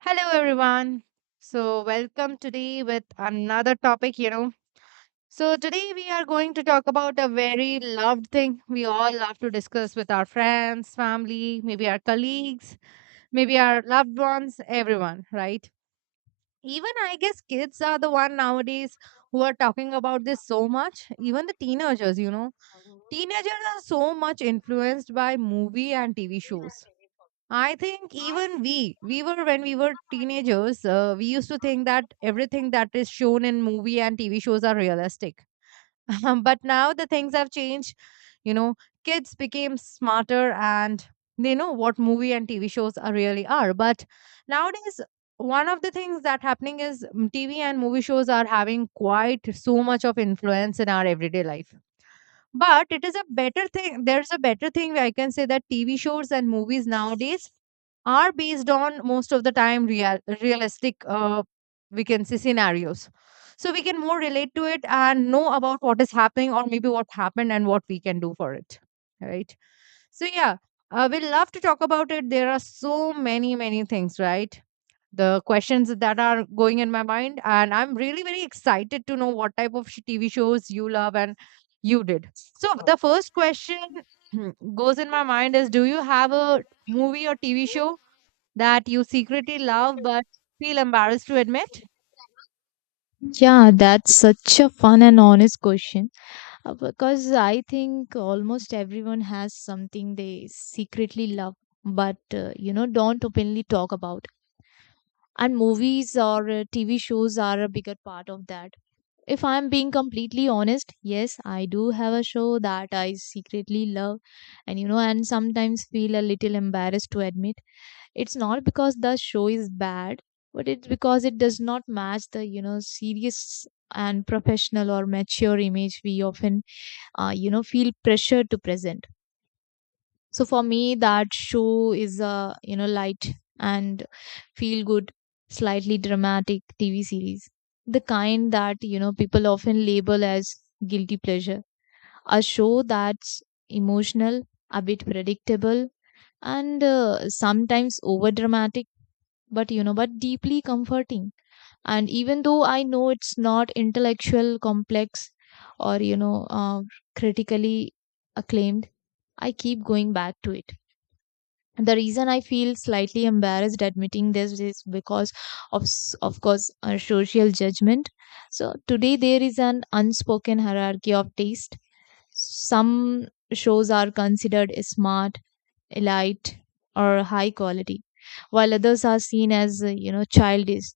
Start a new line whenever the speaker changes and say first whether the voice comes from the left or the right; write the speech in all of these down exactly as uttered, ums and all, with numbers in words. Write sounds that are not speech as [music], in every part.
right: Hello, everyone. So, welcome today with another topic, you know. So, today we are going to talk about a very loved thing we all love to discuss with our friends, family, maybe our colleagues, maybe our loved ones, everyone, right? Even I guess kids are the one nowadays who are talking about this so much, even the teenagers, you know. Teenagers are so much influenced by movie and T V shows. I think even we, we were when we were teenagers, uh, we used to think that everything that is shown in movie and T V shows are realistic. [laughs] Um, but now the things have changed. You know, Kids became smarter and they know what movie and T V shows are really are. But nowadays, one of the things that happening is mm, T V and movie shows are having quite so much of influence in our everyday life. But it is a better thing. There's a better thing where I can say that T V shows and movies nowadays are based on most of the time real realistic uh, we can say scenarios. So we can more relate to it and know about what is happening or maybe what happened and what we can do for it. Right. So yeah, uh, we love to talk about it. There are so many many things, right? The questions that are going in my mind, and I'm really very excited to know what type of sh- tv shows you love and you did. So the first question [clears throat] goes in my mind is, do you have a movie or T V show that you secretly love but feel embarrassed to admit?
left: Yeah, that's such a fun and honest question uh, because I think almost everyone has something they secretly love but uh, you know don't openly talk about. And movies or uh, T V shows are a bigger part of that. If I'm being completely honest, yes, I do have a show that I secretly love and you know, and sometimes feel a little embarrassed to admit. It's not because the show is bad, but it's because it does not match the, you know, serious and professional or mature image we often, uh, you know, feel pressure to present. So for me, that show is a you know light and feel good, slightly dramatic TV series, the kind that you know people often label as guilty pleasure. A show that's emotional, a bit predictable, and uh, sometimes over dramatic, but you know but deeply comforting. And even though I know it's not intellectual complex, or you know uh, critically acclaimed, I keep going back to it. The reason I feel slightly embarrassed admitting this is because of s- of course uh, social judgment. So today there is an unspoken hierarchy of taste. Some shows are considered smart, elite, or high quality, while others are seen as, uh, you know, childish,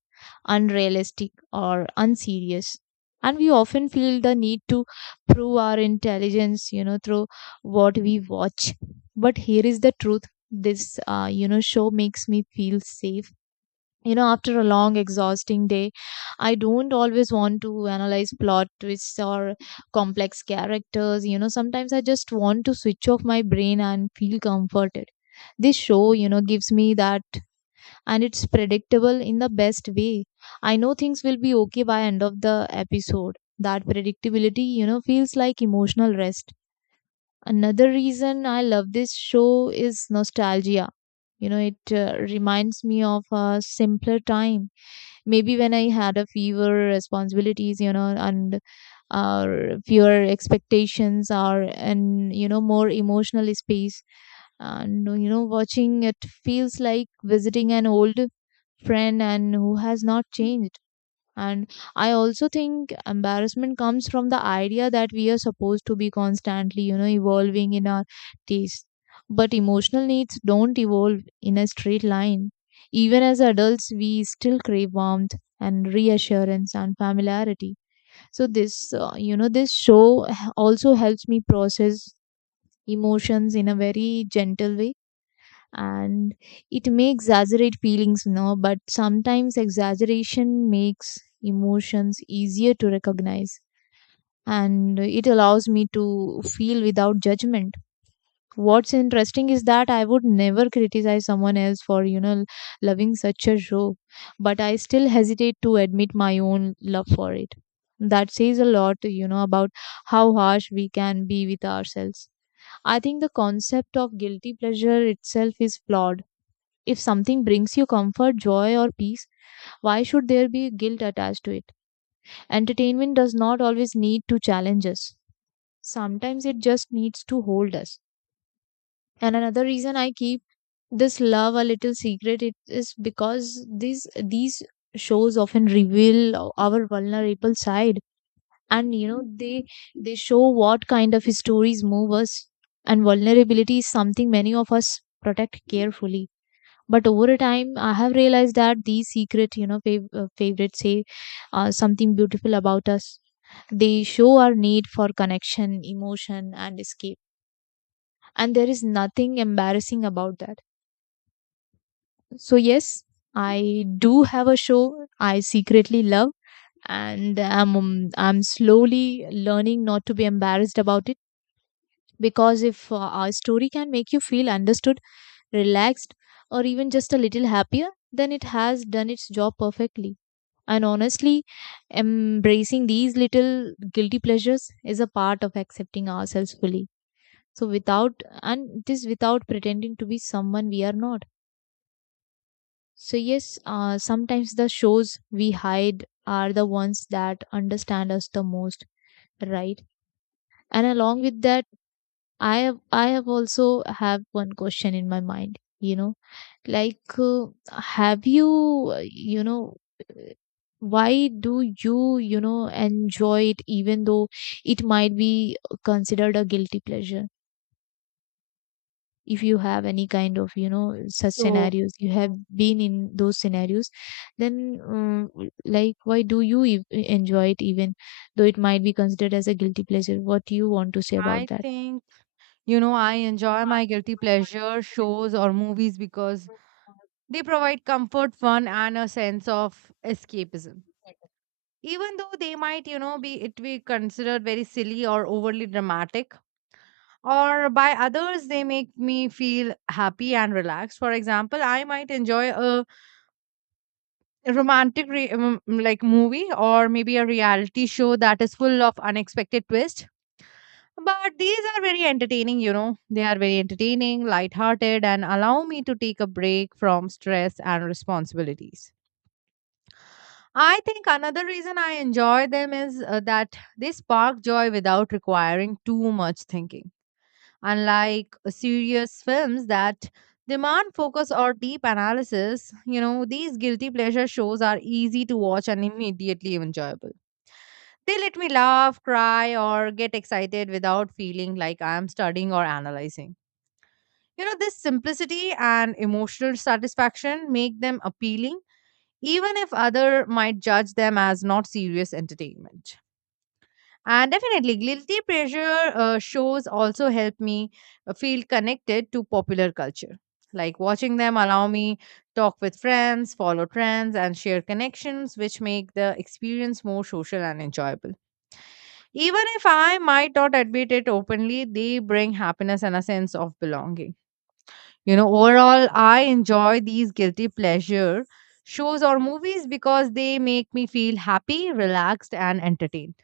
left: unrealistic, or unserious. And we often feel the need to prove our intelligence, you know, through what we watch. But here is the truth. This, uh, you know, show makes me feel safe. You know, after a long, exhausting day, I don't always want to analyze plot twists or complex characters. You know, sometimes I just want to switch off my brain and feel comforted. This show, you know, gives me that, and it's predictable in the best way. I know things will be okay by end of the episode. That predictability, you know, feels like emotional rest. Another reason I love this show is nostalgia. You know, it uh, reminds me of a simpler time, maybe when I had a fewer responsibilities, you know and or fewer expectations, or and you know more emotional space. And you know watching it feels like visiting an old friend and who has not changed. And I also think embarrassment comes from the idea that we are supposed to be constantly, you know, evolving in our taste. But emotional needs don't evolve in a straight line. Even as adults, we still crave warmth and reassurance and familiarity. So, this, uh, you know, this show h- also helps me process emotions in a very gentle way. And it may exaggerate feelings, you know but sometimes exaggeration makes emotions easier to recognize, and it allows me to feel without judgment. What's interesting is that I would never criticize someone else for you know loving such a show, but I still hesitate to admit my own love for it. That says a lot you know about how harsh we can be with ourselves. I think the concept of guilty pleasure itself is flawed. If something brings you comfort, joy, or peace, why should there be guilt attached to it? Entertainment does not always need to challenge us, sometimes it just needs to hold us. And another reason I keep this love a little secret it is because these these shows often reveal our vulnerable side. And you know they they show what kind of stories move us, and vulnerability is something many of us protect carefully. But over time I have realized that these secret you know fav- uh, favorites say uh, something beautiful about us. They show our need for connection, emotion, and escape, and there is nothing embarrassing about that. So yes, I do have a show I secretly love, and i'm um, I'm slowly learning not to be embarrassed about it. Because if uh, our story can make you feel understood, relaxed, or even just a little happier, then it has done its job perfectly. And honestly, embracing these little guilty pleasures is a part of accepting ourselves fully. So, without, and it is without pretending to be someone we are not. So, yes, uh, sometimes the shows we hide are the ones that understand us the most, right? And along with that, I have I have also have one question in my mind, you know, like uh, have you uh, you know uh, why do you you know enjoy it even though it might be considered a guilty pleasure? If you have any kind of you know such
right: So
left: scenarios, you have been in those scenarios, then um, like why do you e- enjoy it even though it might be considered as a guilty pleasure? What do you want to say about
right: I
left: that?
right: think you know I enjoy my guilty pleasure shows or movies because they provide comfort, fun, and a sense of escapism. Even though they might you know be it be considered very silly or overly dramatic or by others, they make me feel happy and relaxed. For example, I might enjoy a romantic re- um, like, movie, or maybe a reality show that is full of unexpected twists. But these are very entertaining. You know they are very entertaining, lighthearted, and allow me to take a break from stress and responsibilities. I think another reason I enjoy them is uh, that they spark joy without requiring too much thinking. Unlike uh, serious films that demand focus or deep analysis, you know, these guilty pleasure shows are easy to watch and immediately enjoyable. They let me laugh, cry, or get excited without feeling like I am studying or analyzing. You know, this simplicity and emotional satisfaction make them appealing even if other might judge them as not serious entertainment. And definitely guilty pleasure uh, shows also help me uh, feel connected to popular culture, like watching them allow me talk with friends, follow trends, and share connections, which make the experience more social and enjoyable. Even if I might not admit it openly, they bring happiness and a sense of belonging. You know, overall, I enjoy these guilty pleasure shows or movies because they make me feel happy, relaxed, and entertained.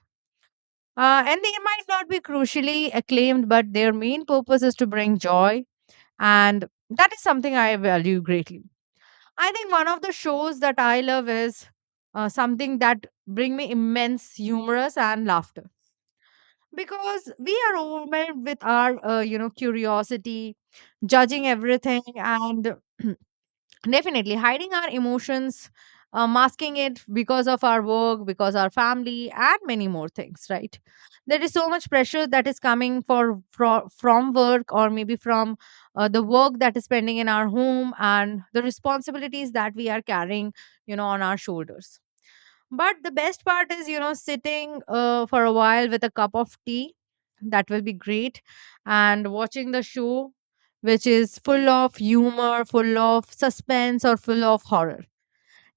right: Uh, and they might not be crucially acclaimed, but their main purpose is to bring joy, and that is something I value greatly. I think one of the shows that I love is uh, something that bring me immense humorous and laughter, because we are overwhelmed with our uh, you know curiosity, judging everything, and [clears throat] definitely, hiding our emotions, uh, masking it because of our work, because our family, and many more things, right? There is so much pressure that is coming for, fro- from work or maybe from uh, the work that is pending in our home and the responsibilities that we are carrying, you know, on our shoulders. But the best part is, you know, sitting uh, for a while with a cup of tea, that will be great, and watching the show, which is full of humor, full of suspense, or full of horror.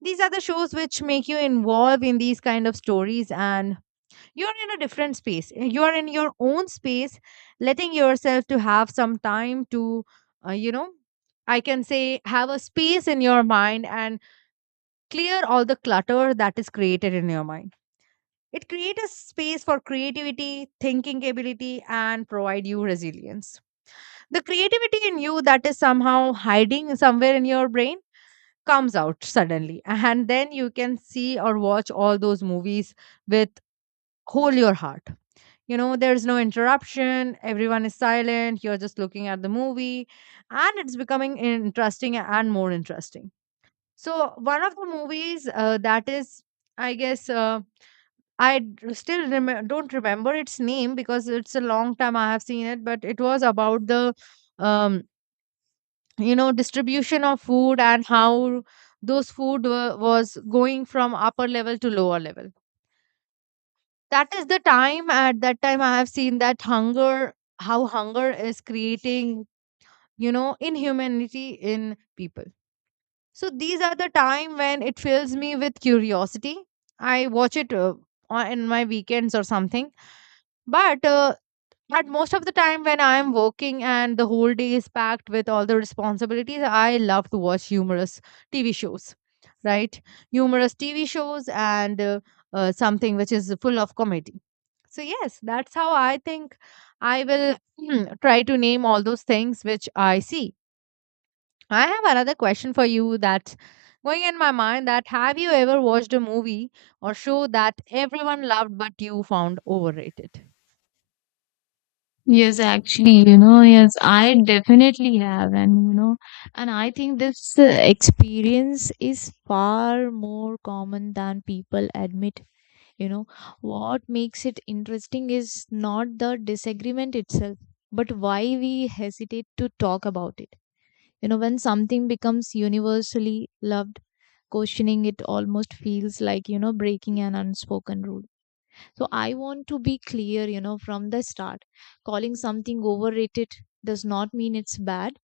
right: These are the shows which make you involve in these kind of stories, and you're in a different space. You're in your own space, letting yourself to have some time to, uh, you know, I can say, have a space in your mind, and clear all the clutter that is created in your mind. It creates a space for creativity, thinking ability, and provide you resilience. The creativity in you that is somehow hiding somewhere in your brain comes out suddenly. And then you can see or watch all those movies with whole your heart. You know, there's no interruption, everyone is silent, you're just looking at the movie, and it's becoming interesting and more interesting. So, one of the movies uh, that is, I guess, um, I d- still rem- don't remember its name because it's a long time I have seen it, but it was about the um, you know distribution of food and how those food were, was going from upper level to lower level. That is the time at that time I have seen that hunger, how hunger is creating you know inhumanity in people. So these are the time when it fills me with curiosity. I watch it uh, on- in my weekends or something, but uh, But most of the time when I am working and the whole day is packed with all the responsibilities, I love to watch humorous T V shows, right? Humorous T V shows and uh, uh, something which is full of comedy. So, yes, that's how I think I will [clears throat] try to name all those things which I see. I have another question for you, that's going in my mind, that have you ever watched a movie or show that everyone loved but you found overrated?
left: Yes, actually, you know, yes, I definitely have. And, you know, and I think this uh, experience is far more common than people admit. You know, what makes it interesting is not the disagreement itself, but why we hesitate to talk about it. You know, when something becomes universally loved, questioning it almost feels like, you know, breaking an unspoken rule. So I want to be clear, you know, from the start. Calling something overrated does not mean it's bad.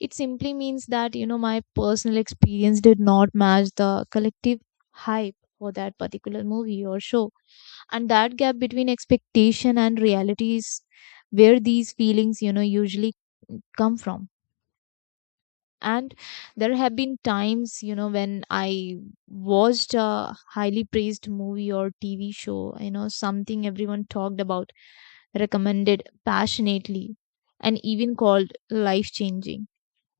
left: It simply means that, you know, my personal experience did not match the collective hype for that particular movie or show. And that gap between expectation and reality is where these feelings, you know, usually come from. And there have been times you know when I watched a highly praised movie or TV show, you know something everyone talked about, recommended passionately, and even called life changing.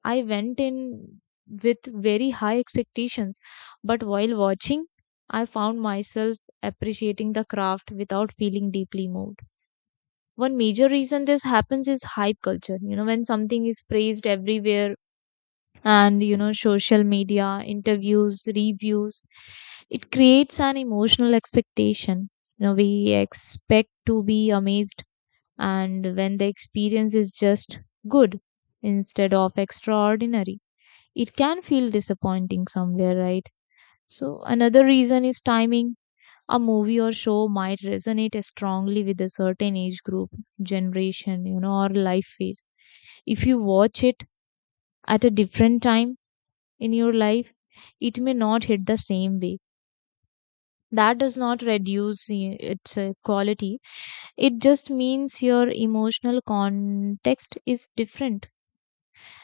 left: I went in with very high expectations, but while watching, I found myself appreciating the craft without feeling deeply moved. One major reason this happens is hype culture. You know, when something is praised everywhere, and you know social media, interviews, reviews, it creates an emotional expectation. You know, we expect to be amazed, and when the experience is just good instead of extraordinary, it can feel disappointing somewhere, right? So another reason is timing. A movie or show might resonate strongly with a certain age group, generation, you know or life phase. If you watch it at a different time in your life, it may not hit the same way. That does not reduce i- its uh, quality. It just means your emotional context is different.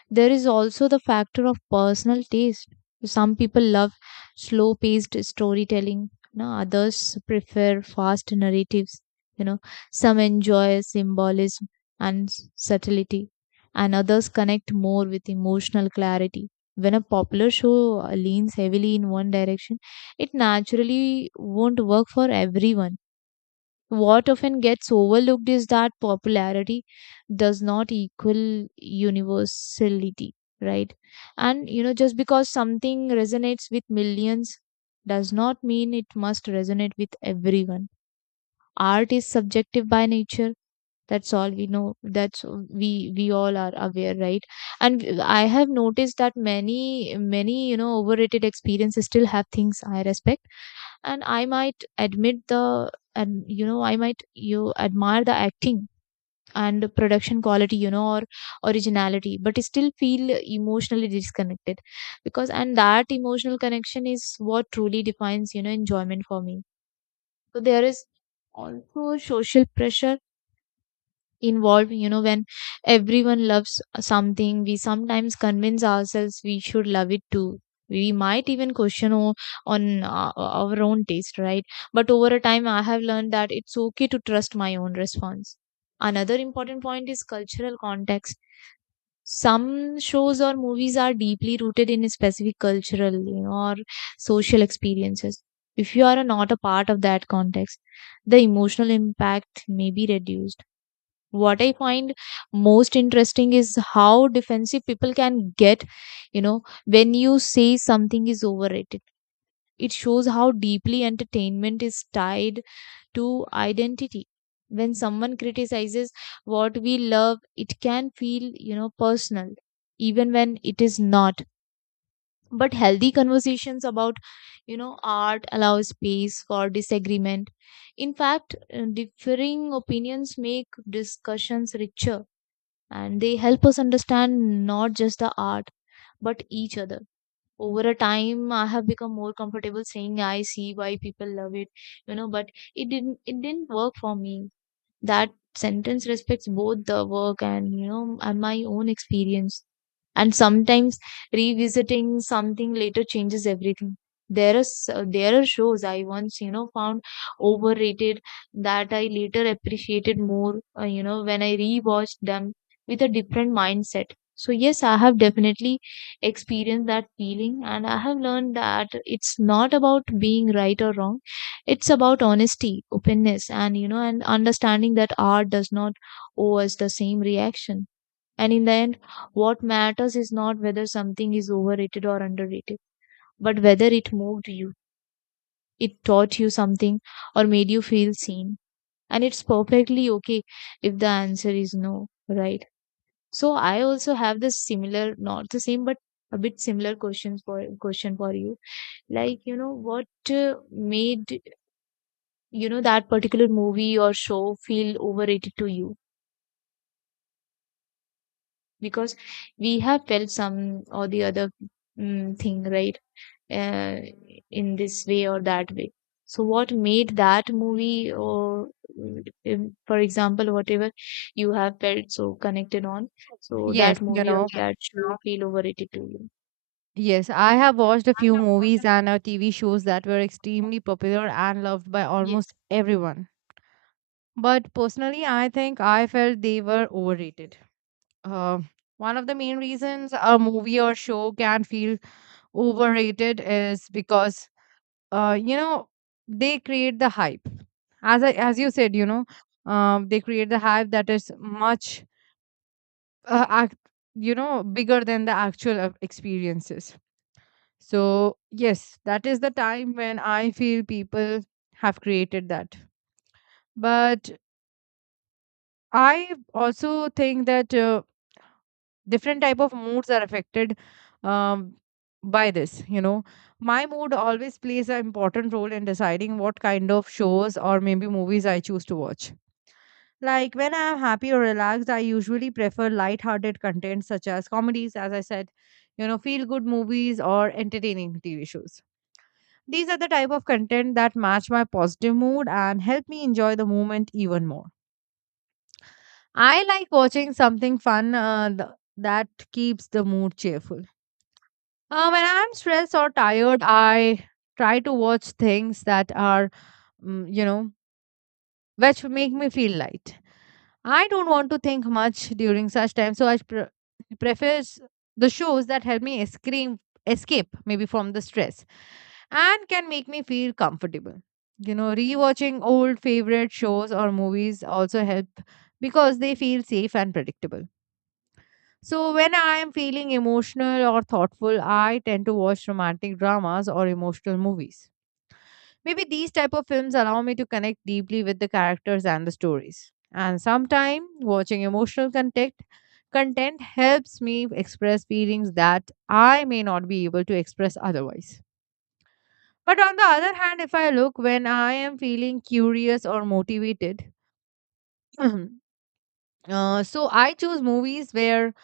left: There is also the factor of personal taste. Some people love slow paced storytelling, you know, others prefer fast narratives, you know, some enjoy symbolism and s- subtlety, and others connect more with emotional clarity. When a popular show uh, leans heavily in one direction, it naturally won't work for everyone. What often gets overlooked is that popularity does not equal universality, right? And you know, just because something resonates with millions does not mean it must resonate with everyone. Art is subjective by nature, that's all we know, that's we we all are aware, right? And w- I have noticed that many many you know overrated experiences still have things I respect. And I might admit the and You know, I might you admire the acting and the production quality, you know or originality, but I still feel emotionally disconnected. Because and that emotional connection is what truly defines you know enjoyment for me. So there is also social pressure involved. You know, when everyone loves something, we sometimes convince ourselves we should love it too. We might even question o- on uh, our own taste, right? But over a time I have learned that it's okay to trust my own response. Another important point is cultural context. Some shows or movies are deeply rooted in a specific cultural, you know or social experiences. If you are not a part of that context, the emotional impact may be reduced. What I find most interesting is how defensive people can get. You know, when you say something is overrated, it shows how deeply entertainment is tied to identity. When someone criticizes what we love, it can feel you know personal, even when it is not. But healthy conversations about you know art allow space for disagreement. In fact, uh, differing opinions make discussions richer, and they help us understand not just the art, but each other. Over a time I have become more comfortable saying I see why people love it, you know but it didn't it didn't work for me. That sentence respects both the work and you know and my own experience. And sometimes revisiting something later changes everything. There is there are shows I once you know found overrated that I later appreciated more, uh, you know when I rewatched them with a different mindset. So yes, I have definitely experienced that feeling, and I have learned that it's not about being right or wrong. It's about honesty, openness, and you know and understanding that art does not owe us the same reaction. And in the end, what matters is not whether something is overrated or underrated, but whether it moved you, it taught you something or made you feel seen. And it's perfectly okay if the answer is no, right? So I also have this similar, not the same but a bit similar questions for question for you. Like you know what uh, made you know that particular movie or show feel overrated to you? Because we have felt some or the other mm thing, right? uh, in this way or that way. So what made that movie or mm, im- for example, whatever you have felt so connected on, so
right: Yes,
left: that
right: you
left: movie or
right: know.
left: that show feel overrated to you?
right: Yes, I have watched a few movies and uh, T V shows that were extremely popular and loved by almost
left: Yes.
right: everyone. But personally, I think I felt they were overrated. Uh, one of the main reasons a movie or show can feel overrated is because, uh, you know, they create the hype. As I, as you said, you know, um, they create the hype that is much, uh, act, you know, bigger than the actual uh, experiences. So yes, that is the time when I feel people have created that. But I also think that. Uh, different type of moods are affected um, by this. You know my mood always plays an important role in deciding what kind of shows or maybe movies I choose to watch. Like when I am happy or relaxed, I usually prefer light-hearted content such as comedies. As I said, you know feel good movies or entertaining T V shows, these are the type of content that match my positive mood and help me enjoy the moment even more. I like watching something fun, uh, th- that keeps the mood cheerful. Uh, when I'm stressed or tired, I try to watch things that are, mm, you know, which make me feel light. I don't want to think much during such time, so I pre- prefer s- the shows that help me escape, escape, maybe from the stress, and can make me feel comfortable. You know, rewatching old favorite shows or movies also help because they feel safe and predictable. So, when I am feeling emotional or thoughtful, I tend to watch romantic dramas or emotional movies. Maybe these type of films allow me to connect deeply with the characters and the stories. And sometimes watching emotional content content helps me express feelings that I may not be able to express otherwise. But on the other hand, if I look, when I am feeling curious or motivated, [clears throat] uh, so I choose movies where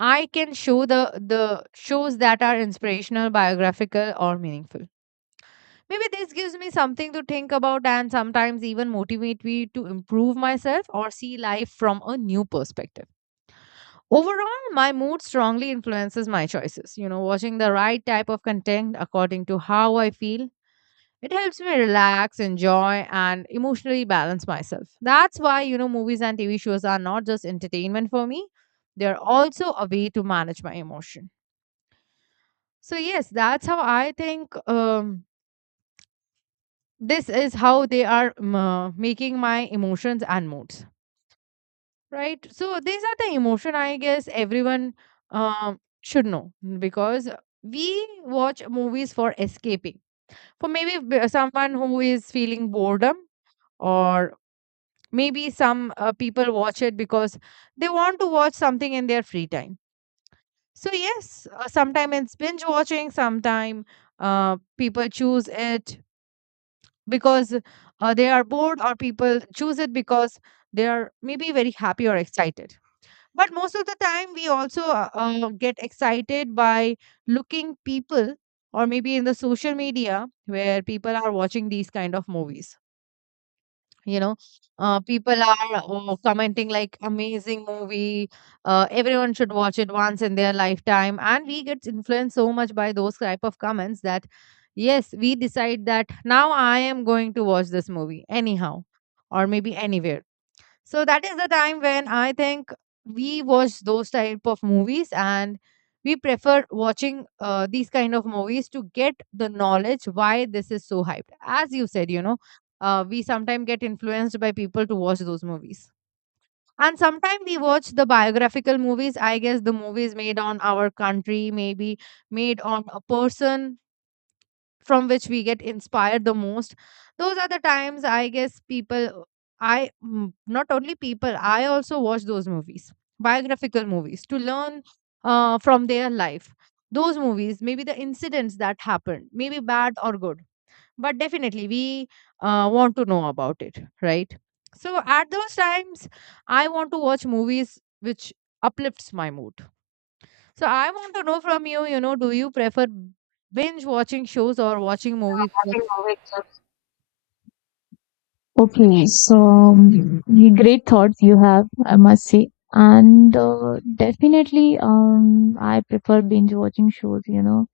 right: I can show the the shows that are inspirational, biographical, or meaningful. Maybe this gives me something to think about and sometimes even motivate me to improve myself or see life from a new perspective. Overall, my mood strongly influences my choices. You know, watching the right type of content according to how I feel, it helps me relax, enjoy, and emotionally balance myself. That's why, you know, movies and T V shows are not just entertainment for me, they're also a way to manage my emotion. So yes, that's how I think, um, this is how they are um, uh, making my emotions and moods, right? So these are the emotion I guess everyone um, should know, mm, because we watch movies for escaping. For maybe b- uh, someone who is feeling boredom, or maybe some uh, people watch it because they want to watch something in their free time. So yes, uh, sometime it's binge watching, sometime uh, people choose it because uh, they are bored, or people choose it because they are maybe very happy or excited. But most of the time we also uh, uh, get excited by looking people, or maybe in the social media where people are watching these kind of movies. you know uh, People are uh, commenting like, amazing movie, uh, everyone should watch it once in their lifetime, and we get influenced so much by those type of comments, that yes, we decide that now I am going to watch this movie anyhow, or maybe anywhere. So that is the time when I think we watch those type of movies, and we prefer watching uh, these kind of movies to get the knowledge why this is so hyped. As you said, you know, uh, we sometimes get influenced by people to watch those movies. And sometimes we watch the biographical movies. I guess the movies made on our country, maybe made on a person from which we get inspired the most, those are the times I guess people, i mm, not only people, I also watch those movies, biographical movies, to learn uh, from their life. Those movies, maybe the incidents that happened maybe bad or good, but definitely we uh, want to know about it, right? So at those times I want to watch movies which uplifts my mood. So I want to know from you, you know, do you prefer binge watching shows or watching movies? What-
left: Okay, so um, y- great thoughts you have, I must say. And uh, definitely, um, I prefer binge watching shows, you know,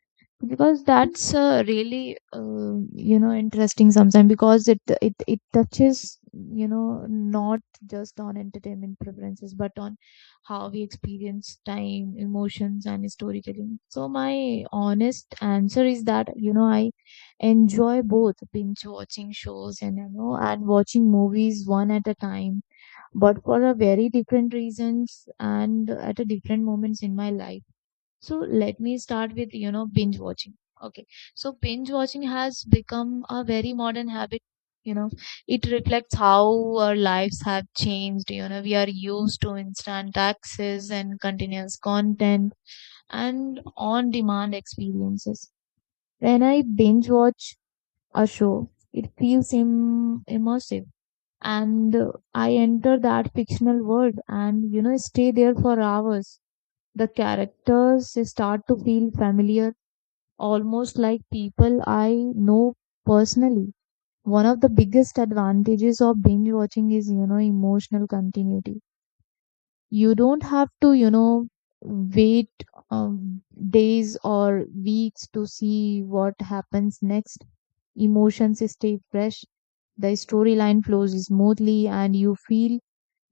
left: because that's uh, really, uh, you know, interesting sometimes because it it it touches, you know, not just on entertainment preferences, but on how we experience time, emotions, and storytelling. So my honest answer is that, you know, I enjoy both binge watching shows and, you know, and watching movies one at a time, but for a very different reasons and at a different moments in my life. So let me start with, you know, binge watching. Okay. So binge watching has become a very modern habit. You know, it reflects how our lives have changed. You know, we are used to instant access and continuous content and on demand experiences. When I binge watch a show, it feels Im- immersive. And uh, I enter that fictional world and, you know, stay there for hours. The characters start to feel familiar, almost like people I know personally. One of the biggest advantages of binge watching is, you know, emotional continuity. You don't have to, you know, wait um, days or weeks to see what happens next. Emotions stay fresh, the storyline flows smoothly, and you feel,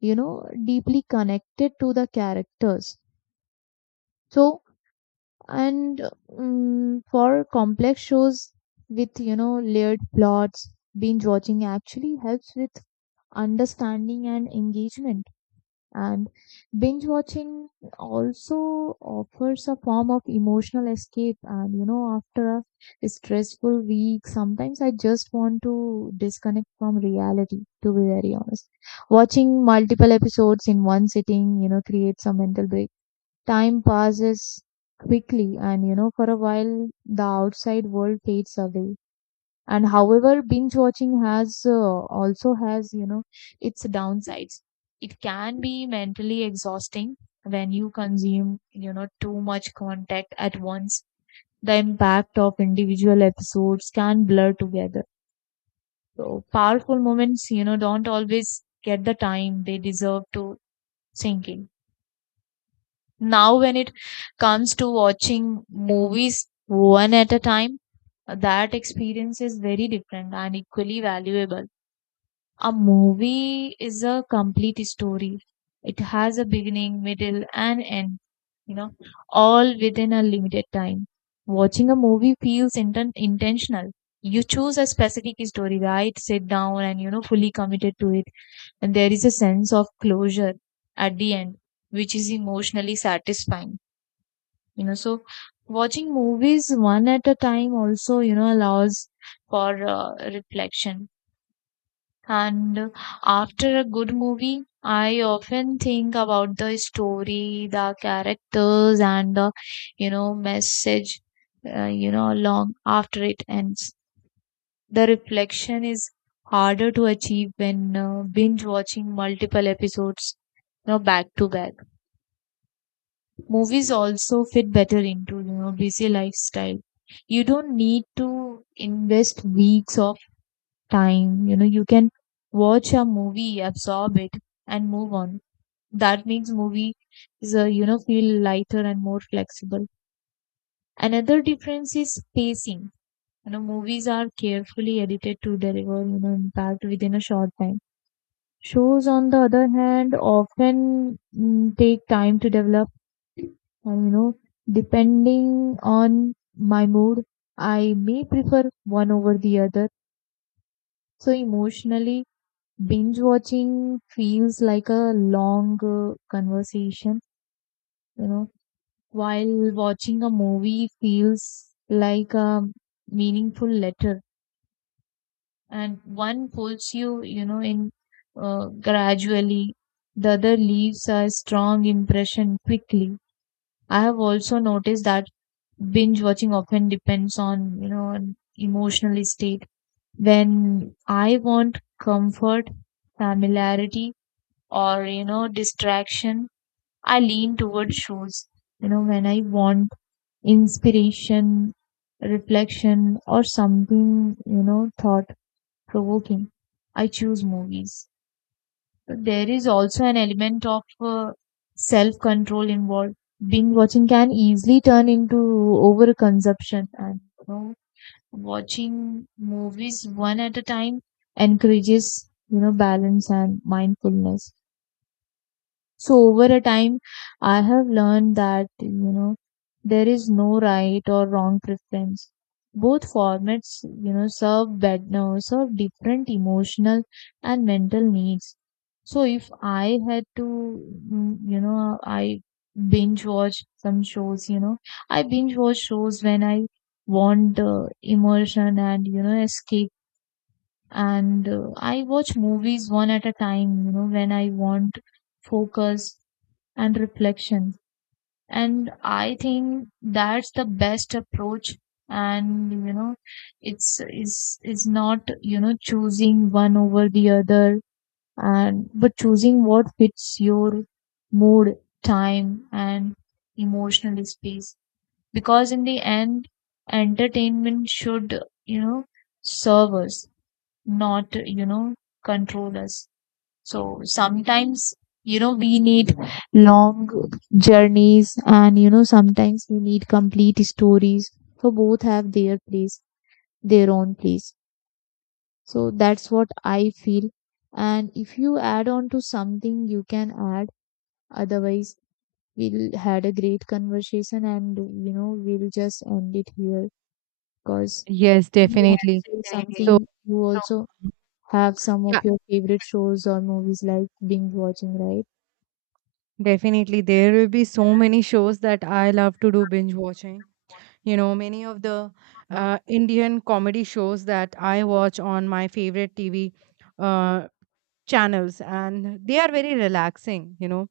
left: you know, deeply connected to the characters. So, and mm for complex shows with, you know, layered plots, binge watching actually helps with understanding and engagement. And binge watching also offers a form of emotional escape. And you know, after a stressful week, sometimes I just want to disconnect from reality, to be very honest. Watching multiple episodes in one sitting, you know, creates a mental break. Time passes quickly, and you know, for a while, the outside world fades away. And however binge watching has uh, also has, you know, its downsides. It can be mentally exhausting when you consume, you know, too much content at once. The impact of individual episodes can blur together, so powerful moments, you know, don't always get the time they deserve to sink in. Now when it comes to watching movies one at a time, that experience is very different and equally valuable. A movie is a complete story. It has a beginning, middle, and end, you know, all within a limited time. Watching a movie feels inten- intentional. You choose a specific story, right? Sit down and, you know, fully committed to it. And there is a sense of closure at the end, which is emotionally satisfying, you know. So, watching movies one at a time also, you know, allows for uh, reflection. And after a good movie, I often think about the story, the characters, and the, you know, message, uh, you know, long after it ends. The reflection is harder to achieve when uh, binge watching multiple episodes, you know, back to back. Movies also fit better into, you know, busy lifestyle. You don't need to invest weeks of time. You know, you can watch a movie, absorb it, and move on. That makes movies, uh, you know, feel lighter and more flexible. Another difference is pacing. You know, movies are carefully edited to deliver, you know, impact within a short time. Shows, on the other hand, often mm, take time to develop. And, you know, depending on my mood, I may prefer one over the other. So emotionally, binge watching feels like a long uh, conversation, you know, while watching a movie feels like a meaningful letter, and one pulls you, you know, in uh, gradually, the other leaves a strong impression quickly. I have also noticed that binge watching often depends on, you know, on emotional state. When I want comfort, familiarity, or, you know, distraction, I lean towards shows. You know, when I want inspiration, reflection, or something, you know, thought provoking, I choose movies. But there is also an element of uh, self control involved. Binge watching can easily turn into overconsumption, and you know, watching movies one at a time encourages, you know, balance and mindfulness. So over a time, I have learned that, you know, there is no right or wrong preference. Both formats, you know, serve bed no, serve different emotional and mental needs. So if I had to, mm, you know, I binge watch some shows, you know, I binge watch shows when I want uh, immersion and, you know, escape. And uh, I watch movies one at a time, you know, when I want focus and reflection. And I think that's the best approach. And you know, it's is is not, you know, choosing one over the other, and but choosing what fits your mood, time, and emotional space. Because in the end, entertainment should, you know, serve us, not, you know, control us. So sometimes, you know, we need long journeys and, you know, sometimes we need complete stories. So both have their place, their own place. So that's what I feel. And if you add on to something, you can add. Otherwise, we'll had a great conversation and, you know, we'll just end it here because.
right: Yes, definitely.
left: Definitely.
right: So,
left: Something you So also have some
right: yeah,
left: of your favorite shows or movies like binge watching, right?
right: definitely. There will be so many shows that I love to do binge watching. You know, many of the uh, Indian comedy shows that I watch on my favorite T V uh, channels, and they are very relaxing. You know,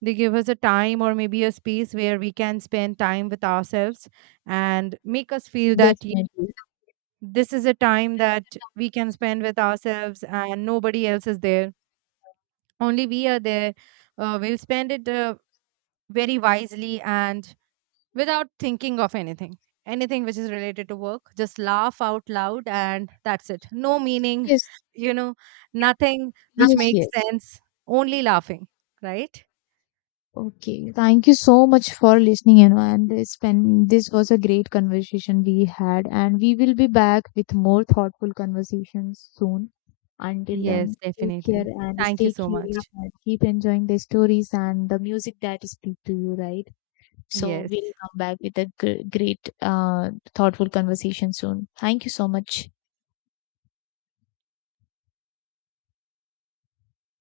right: they give us a time or maybe a space where we can spend time with ourselves, and make us feel that
left: Definitely.
right: this is a time that we can spend with ourselves, and nobody else is there, only we are there. Uh, we'll spend it uh, very wisely, and without thinking of anything anything which is related to work, just laugh out loud, and that's it, no meaning.
left: Yes.
right: you know Nothing which
left: Yes,
right: makes
left: yes.
right: sense, only laughing, right?
left: Okay. Thank you so much for listening, you know, and this pen, this was a great conversation we had, and we will be back with more thoughtful conversations soon. Until
right: Yes,
left: then, take care
right: definitely,
left: and
right: thank you
left: stay
right: so
left: curious
right: much.
left: and keep enjoying the stories and the music that speak to you, right? So we'll
right: Yes.
left: come back with a gr- great, uh, thoughtful conversation soon. Thank you so much.